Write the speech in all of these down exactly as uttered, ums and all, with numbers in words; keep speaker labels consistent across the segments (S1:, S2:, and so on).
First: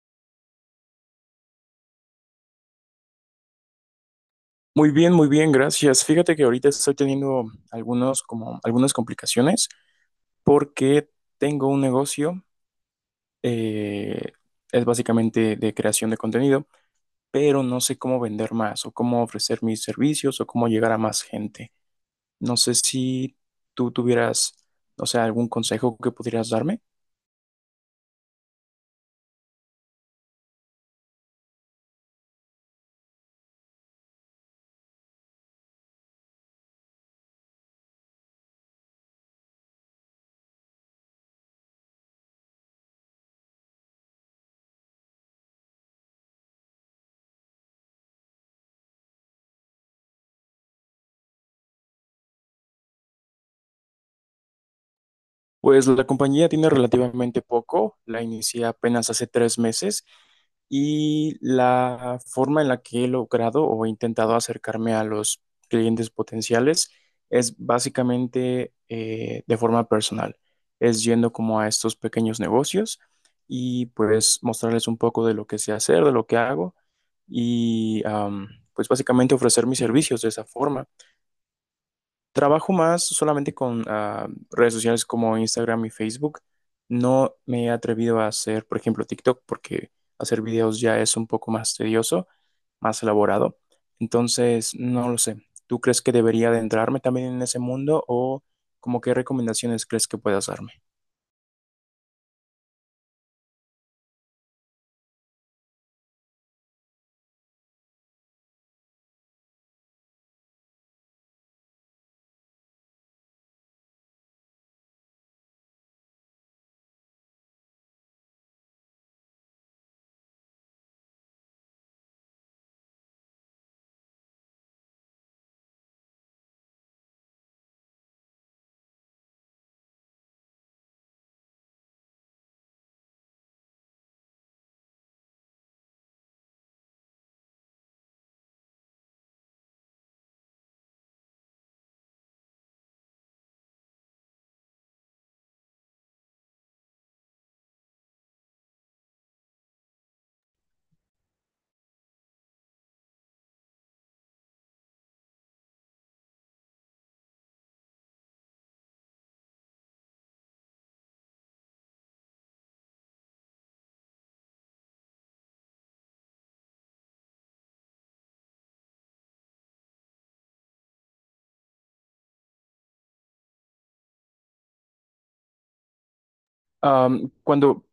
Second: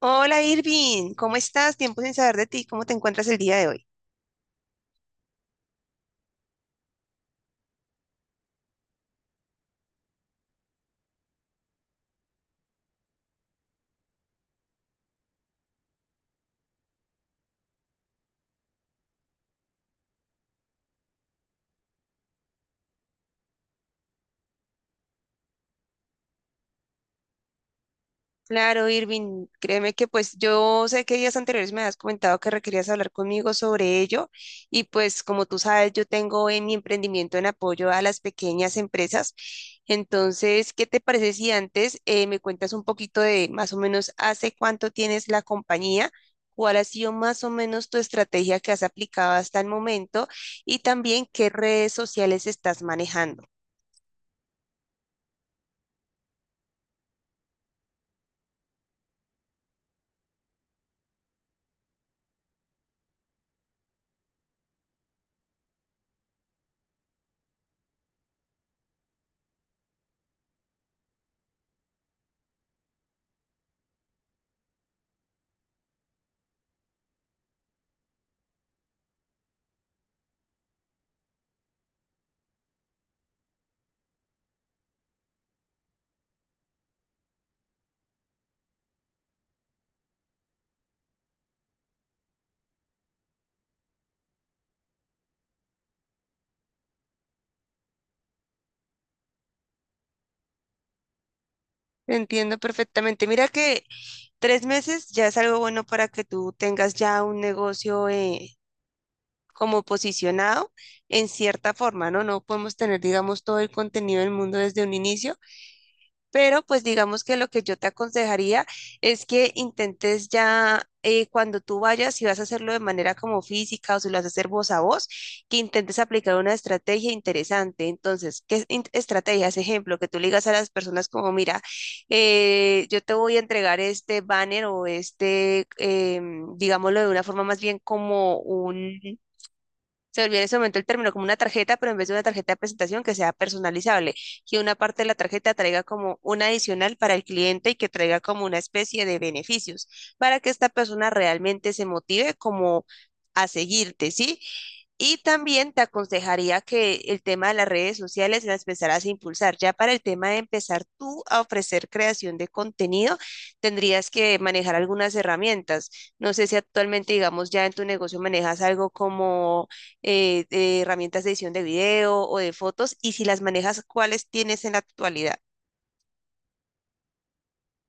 S1: Hola Irving, ¿cómo estás? Tiempo sin saber de ti, ¿cómo te encuentras el día de hoy?
S2: Muy bien, muy bien, gracias. Fíjate que ahorita estoy teniendo algunos, como, algunas complicaciones porque tengo un negocio, eh, es básicamente de creación de contenido, pero no sé cómo vender más o cómo ofrecer mis servicios o cómo llegar a más gente. No sé si tú tuvieras, no sé, algún consejo que pudieras darme.
S1: Claro, Irving, créeme que pues yo sé que días anteriores me has comentado que requerías hablar conmigo sobre ello y pues como tú sabes, yo tengo en mi emprendimiento en apoyo a las pequeñas empresas. Entonces, ¿qué te parece si antes eh, me cuentas un poquito de más o menos hace cuánto tienes la compañía? ¿Cuál ha sido más o menos tu estrategia que has aplicado hasta el momento? Y también qué redes sociales estás manejando.
S2: Pues la compañía tiene relativamente poco, la inicié apenas hace tres meses y la forma en la que he logrado o he intentado acercarme a los clientes potenciales es básicamente eh, de forma personal, es yendo como a estos pequeños negocios y pues mostrarles un poco de lo que sé hacer, de lo que hago y am, pues básicamente ofrecer mis servicios de esa forma. Trabajo más solamente con ah, redes sociales como Instagram y Facebook. No me he atrevido a hacer, por ejemplo, TikTok, porque hacer videos ya es un poco más tedioso, más elaborado. Entonces, no lo sé. ¿Tú crees que debería adentrarme también en ese mundo o como qué recomendaciones crees que puedas darme?
S1: Entiendo perfectamente. Mira que tres meses ya es algo bueno para que tú tengas ya un negocio eh, como posicionado en cierta forma, ¿no? No podemos tener, digamos, todo el contenido del mundo desde un inicio, pero pues digamos que lo que yo te aconsejaría es que intentes ya eh, cuando tú vayas, si vas a hacerlo de manera como física o si lo vas a hacer voz a voz, que intentes aplicar una estrategia interesante. Entonces, ¿qué in- estrategias? Ejemplo, que tú le digas a las personas como, mira, eh, yo te voy a entregar este banner o este, em, digámoslo de una forma más bien como un se volvió en ese momento el término como una tarjeta, pero en vez de una tarjeta de presentación que sea personalizable, que una parte de la tarjeta traiga como un adicional para el cliente y que traiga como una especie de beneficios para que esta persona realmente se motive como a seguirte, ¿sí? Y también te aconsejaría que el tema de las redes sociales las empezaras a impulsar. Ya para el tema de empezar tú a ofrecer creación de contenido, tendrías que manejar algunas herramientas. No sé si actualmente, digamos, ya en tu negocio manejas algo como eh, eh, herramientas de edición de video o de fotos, y si las manejas, ¿cuáles tienes en la actualidad?
S2: Am, cuando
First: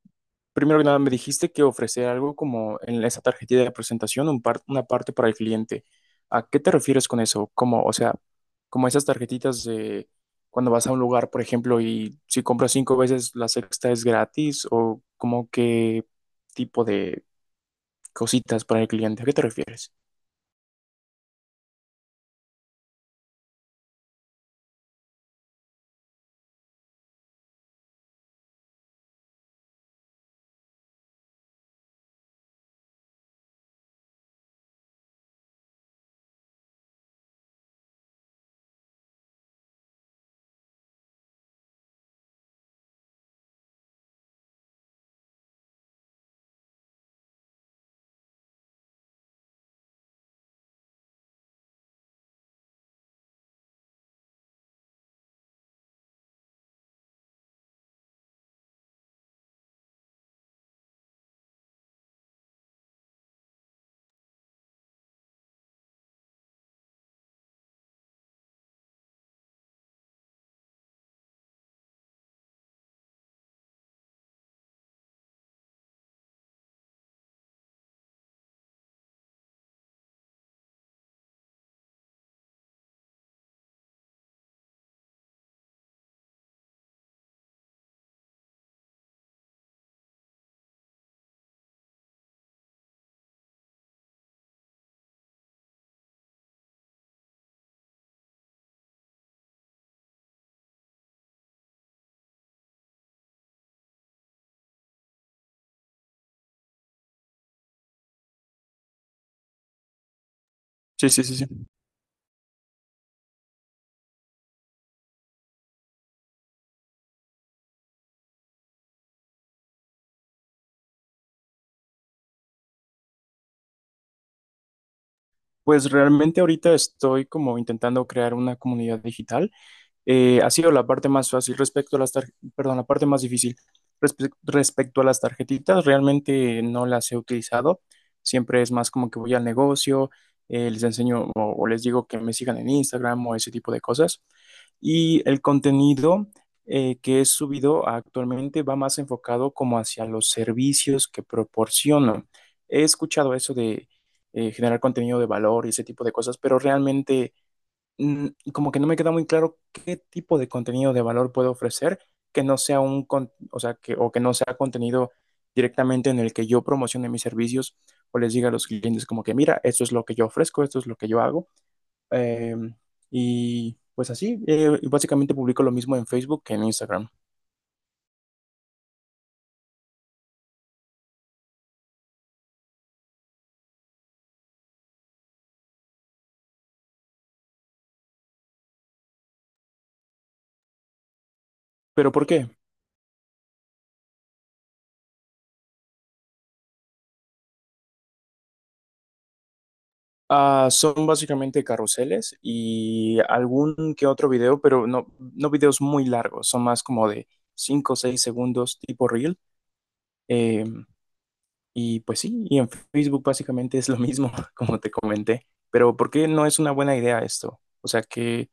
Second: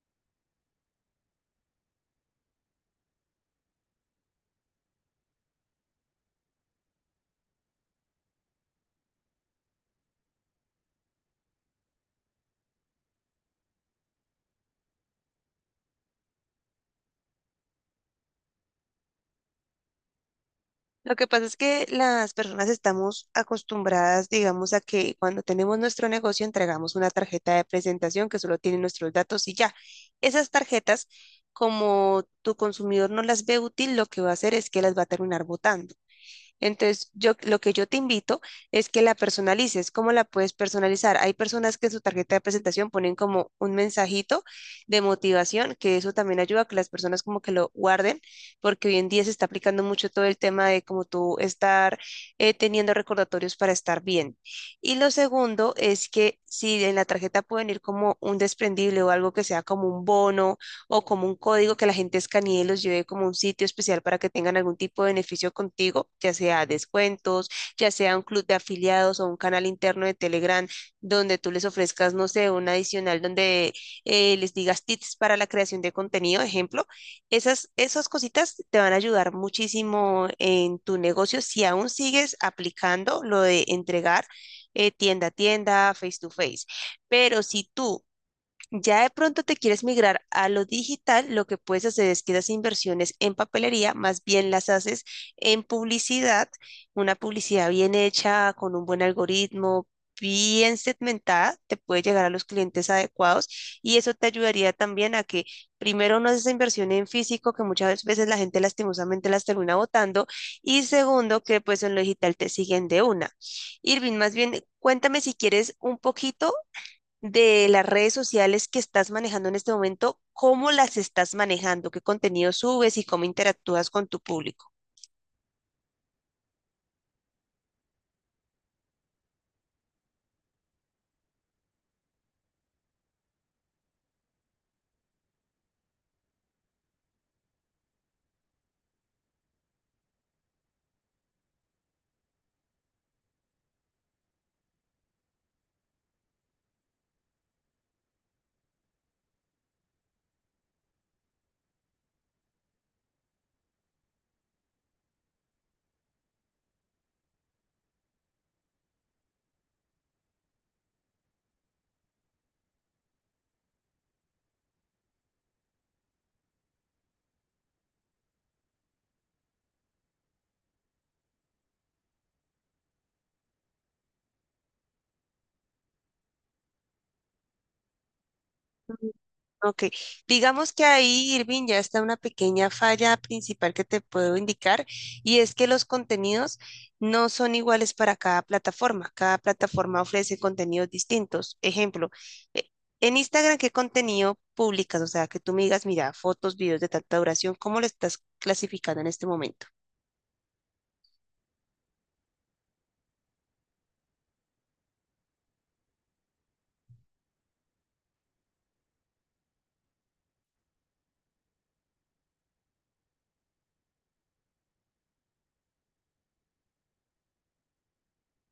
S2: Primero que nada, me dijiste que ofrecer algo como en esa tarjetita de presentación, un par- una parte para el cliente. ¿A qué te refieres con eso? Como, o sea, como esas tarjetitas de cuando vas a un lugar, por ejemplo, y si compras cinco veces, la sexta es gratis, o como qué tipo de cositas para el cliente. ¿A qué te refieres?
S1: Lo que pasa es que las personas estamos acostumbradas, digamos, a que cuando tenemos nuestro negocio entregamos una tarjeta de presentación que solo tiene nuestros datos y ya. Esas tarjetas, como tu consumidor no las ve útil, lo que va a hacer es que las va a terminar botando. Entonces, yo lo que yo te invito es que la personalices. ¿Cómo la puedes personalizar? Hay personas que en su tarjeta de presentación ponen como un mensajito de motivación, que eso también ayuda a que las personas como que lo guarden, porque hoy en día se está aplicando mucho todo el tema de como tú estar eh, teniendo recordatorios para estar bien. Y lo segundo es que si en la tarjeta pueden ir como un desprendible o algo que sea como un bono o como un código que la gente escanee y los lleve como un sitio especial para que tengan algún tipo de beneficio contigo, ya sea descuentos, ya sea un club de afiliados o un canal interno de Telegram donde tú les ofrezcas, no sé, un adicional donde eh, les digas tips para la creación de contenido, ejemplo. Esas, esas cositas te van a ayudar muchísimo en tu negocio si aún sigues aplicando lo de entregar eh, tienda a tienda, face to face. Pero si tú ya de pronto te quieres migrar a lo digital, lo que puedes hacer es que esas inversiones en papelería más bien las haces en publicidad, una publicidad bien hecha, con un buen algoritmo, bien segmentada, te puede llegar a los clientes adecuados y eso te ayudaría también a que primero no haces esa inversión en físico, que muchas veces la gente lastimosamente las termina botando y
S2: Sí, sí, sí,
S1: segundo,
S2: sí.
S1: que pues en lo digital te siguen de una. Irving, más bien, cuéntame si quieres un poquito de las redes sociales que estás manejando en este momento, cómo las estás manejando, qué contenido subes y cómo interactúas con tu público.
S2: Pues realmente ahorita estoy como intentando crear una comunidad digital. Eh, ha sido la parte más fácil respecto a las tar- perdón, la parte más difícil. Respe- respecto a las tarjetitas, realmente no las he utilizado. Siempre es más como que voy al negocio, eh, les enseño o, o les digo que me sigan en Instagram o ese tipo de cosas. Y el contenido eh, que he subido actualmente va más enfocado como hacia los servicios que proporciono. He escuchado eso de eh, generar contenido de valor y ese tipo de cosas, pero realmente mm, como que no me queda muy claro qué tipo de contenido de valor puedo ofrecer que no sea un, con- o sea, que, o que no sea contenido directamente en el que yo promocione mis servicios o les diga a los clientes como que, mira, esto es lo que yo ofrezco, esto es lo que yo hago. Eh, y pues así, eh, básicamente publico lo mismo en Facebook que en Instagram.
S1: Mm. Ok, digamos que ahí, Irving, ya está una pequeña falla principal que te puedo indicar y es que los contenidos no son iguales para cada plataforma. Cada plataforma ofrece contenidos distintos. Ejemplo,
S2: ¿Pero por qué?
S1: eh, en Instagram, ¿qué contenido publicas? O sea, que tú me digas, mira, fotos, videos de tanta duración, ¿cómo lo estás clasificando en este momento?
S2: Ah, son básicamente carruseles y algún que otro video, pero no, no videos muy largos, son más como de cinco o seis segundos tipo reel. Eh, Y pues sí, y en Facebook básicamente es lo mismo, como te comenté. Pero ¿por qué no es una buena idea esto? O sea, que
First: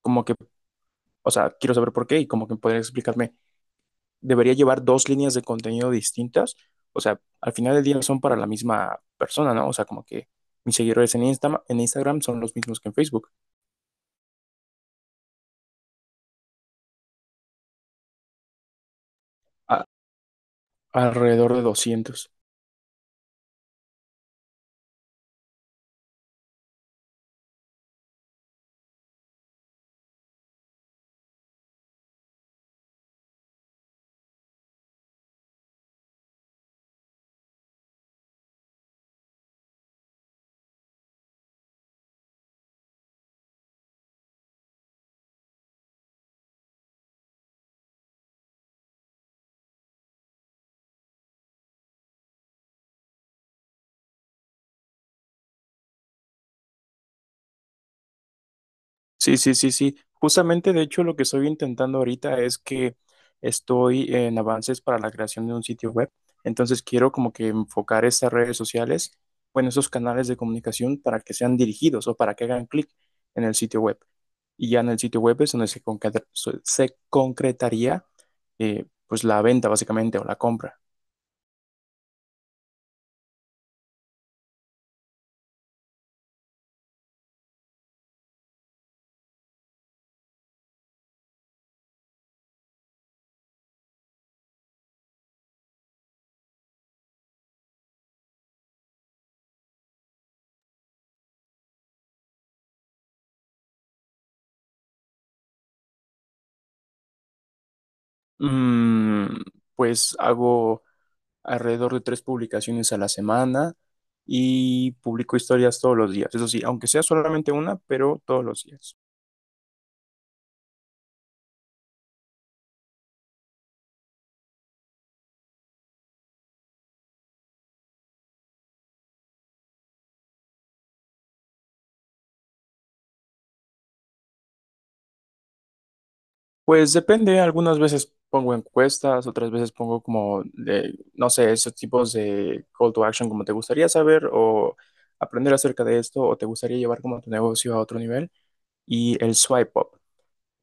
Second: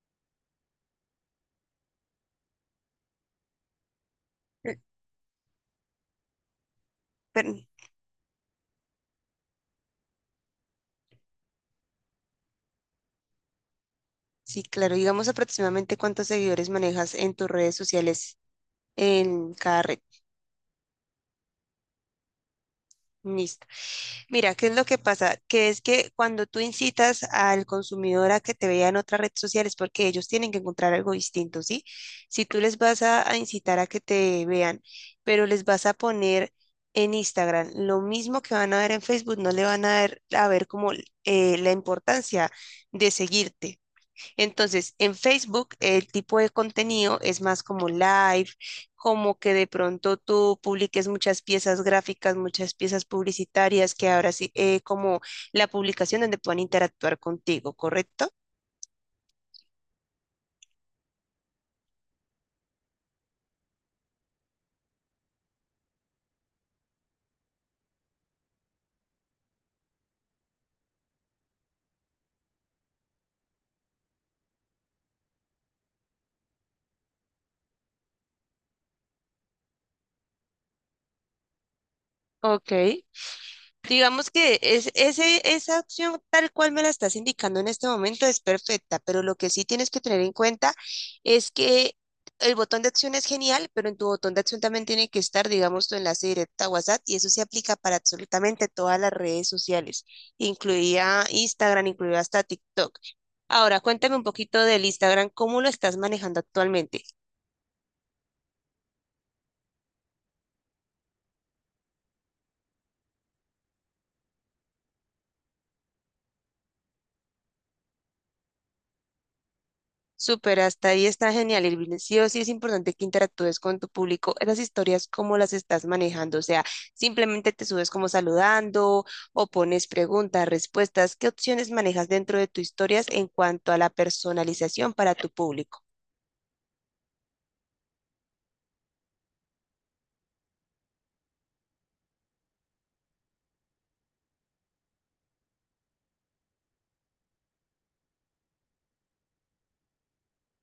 S2: como que, o sea, quiero saber por qué y como que podrías explicarme, ¿debería
S1: Eh,
S2: llevar dos líneas de contenido distintas? O sea, al
S1: pero-
S2: final del día son para la misma persona, ¿no? O sea, como que mis seguidores en Insta- en Instagram son los mismos que en Facebook,
S1: sí, claro. Digamos aproximadamente cuántos seguidores manejas en tus redes sociales en cada
S2: a-
S1: red.
S2: alrededor de doscientos.
S1: Listo. Mira, ¿qué es lo que pasa? Que es que cuando tú incitas al consumidor a que te vea en otra red social es porque ellos tienen que encontrar algo distinto, ¿sí? Si tú les vas a, a incitar a que te vean, pero les vas a poner en Instagram lo mismo que van a ver en Facebook, no le van a ver, a ver como eh, la importancia de seguirte. Entonces, en Facebook el tipo de contenido es más como live, como que de pronto tú publiques muchas piezas gráficas, muchas piezas publicitarias, que ahora sí, eh, como la publicación donde puedan interactuar contigo, ¿correcto?
S2: Sí, sí, sí, sí. Justamente, de hecho, lo que estoy intentando ahorita es que estoy en avances para la creación de un sitio web. Entonces, quiero como que enfocar estas redes sociales, bueno, esos canales de comunicación para que sean dirigidos o para que hagan clic en el sitio web. Y ya en el sitio web es donde se concreta- so- se concretaría, eh, pues, la venta básicamente o la compra.
S1: Ok. Digamos que es, ese, esa opción tal cual me la estás indicando en este momento es perfecta, pero lo que sí tienes que tener en cuenta es que el botón de acción es genial, pero en tu botón de acción también tiene que estar, digamos, tu enlace directo a WhatsApp y eso se aplica para absolutamente todas las redes sociales, incluida Instagram, incluida hasta TikTok. Ahora, cuéntame un poquito del Instagram, ¿cómo lo estás manejando actualmente?
S2: Mm, pues hago alrededor de tres publicaciones a la semana y publico historias todos los días. Eso sí, aunque sea solamente una, pero todos los días.
S1: Súper, hasta ahí está genial, Irving. Sí o sí es importante que interactúes con tu público. Esas historias, cómo las estás manejando. O sea, simplemente te subes como saludando o pones preguntas, respuestas. ¿Qué opciones manejas dentro de tus historias en cuanto a la personalización para tu público?
S2: Pues depende, algunas veces pongo encuestas, otras veces pongo como, de, no sé, esos tipos de call to action como te gustaría saber o aprender acerca de esto o te gustaría llevar como tu negocio a otro nivel. Y el swipe up,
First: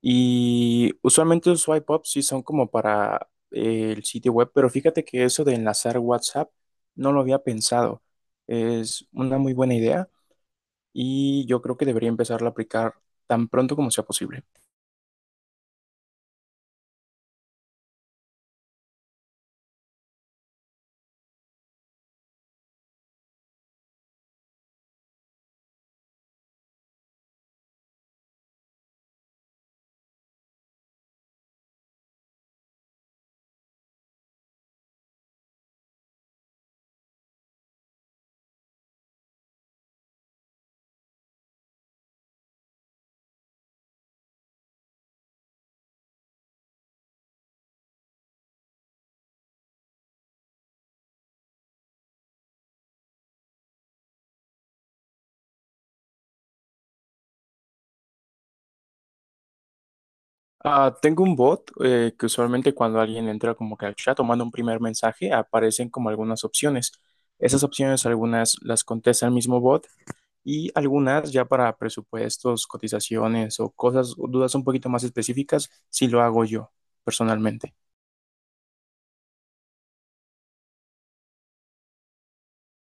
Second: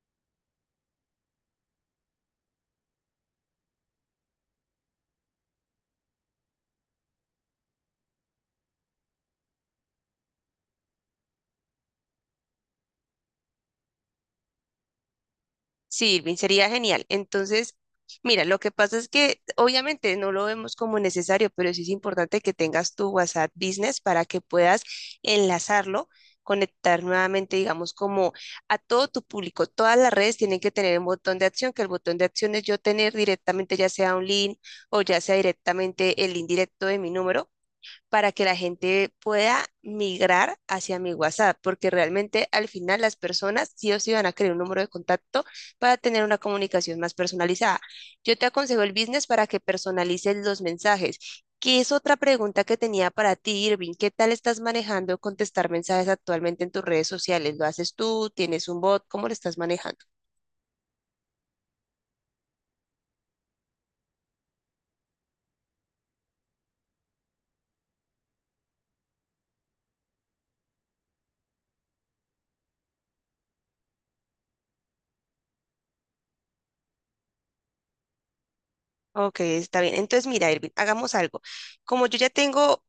S2: Y usualmente los swipe up sí son como para eh, el sitio web, pero fíjate que eso de enlazar WhatsApp no lo había pensado. Es una muy buena idea y yo creo que debería empezar a aplicar tan pronto como sea posible.
S1: Sí, Irving, sería genial. Entonces, mira, lo que pasa es que obviamente no lo vemos como necesario, pero sí es importante que tengas tu WhatsApp Business para que puedas enlazarlo, conectar nuevamente, digamos, como a todo tu público. Todas las redes tienen que tener un botón de acción, que el botón de acción es yo tener directamente ya sea un link o ya sea directamente el link directo de mi número para que la gente pueda migrar hacia mi WhatsApp, porque realmente al final las personas sí o sí van a querer un número de contacto para tener una comunicación más personalizada. Yo te aconsejo el business para que personalices los mensajes. ¿Qué es otra pregunta que tenía para ti, Irving? ¿Qué tal estás manejando contestar mensajes actualmente en tus redes sociales? ¿Lo haces tú? ¿Tienes un bot? ¿Cómo lo estás manejando?
S2: Ah, tengo un bot eh, que usualmente cuando alguien entra como que al chat o manda un primer mensaje aparecen como algunas opciones. Esas opciones algunas las contesta el mismo bot y algunas ya para presupuestos, cotizaciones o cosas, dudas un poquito más específicas, si lo hago yo personalmente.
S1: Ok, está bien. Entonces, mira, Irving, hagamos algo. Como yo ya tengo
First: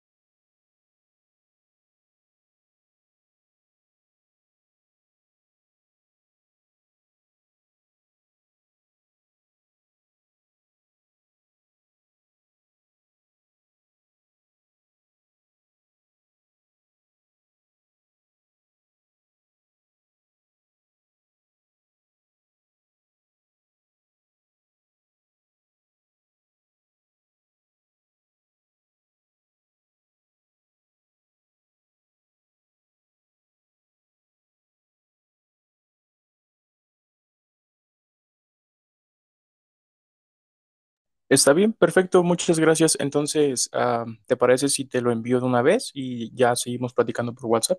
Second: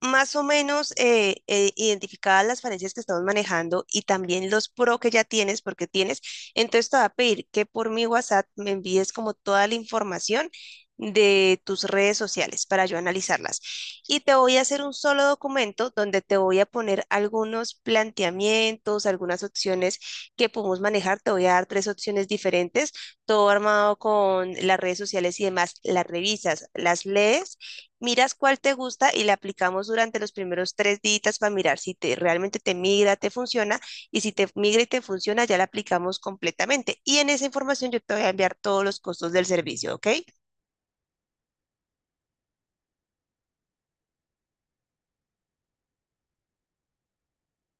S1: más o menos eh, eh, identificadas las falencias que estamos manejando y también los pro que ya tienes, porque tienes, entonces te va a pedir que por mi WhatsApp me envíes como toda la información de tus redes sociales para yo analizarlas. Y te voy a hacer un solo documento donde te voy a poner algunos planteamientos, algunas opciones que podemos manejar. Te voy a dar tres opciones diferentes, todo armado con las redes sociales y demás. Las revisas, las lees miras cuál te gusta y la aplicamos durante los primeros tres días para mirar si te, realmente te migra, te funciona, y si te migra y te funciona, ya la aplicamos completamente. Y en esa información yo te voy a enviar todos los costos del servicio, ¿ok?
S2: Está bien, perfecto, muchas gracias. Entonces, ah, ¿te parece si te lo envío de una vez y ya seguimos platicando por WhatsApp?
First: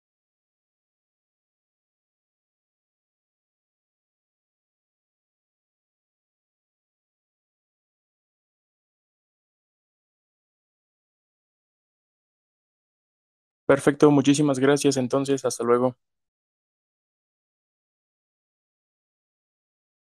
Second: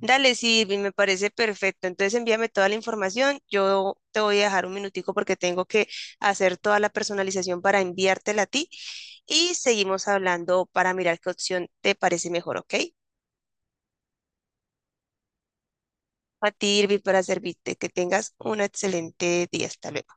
S1: Dale, Silvi, me parece perfecto. Entonces envíame toda la información. Yo te voy a dejar un minutico porque tengo que hacer toda la personalización para enviártela a ti y seguimos hablando para mirar qué opción te parece mejor, ¿ok?
S2: Perfecto, muchísimas gracias. Entonces, hasta luego.
S1: A ti, Irvi, para servirte. Que tengas un excelente día. Hasta luego.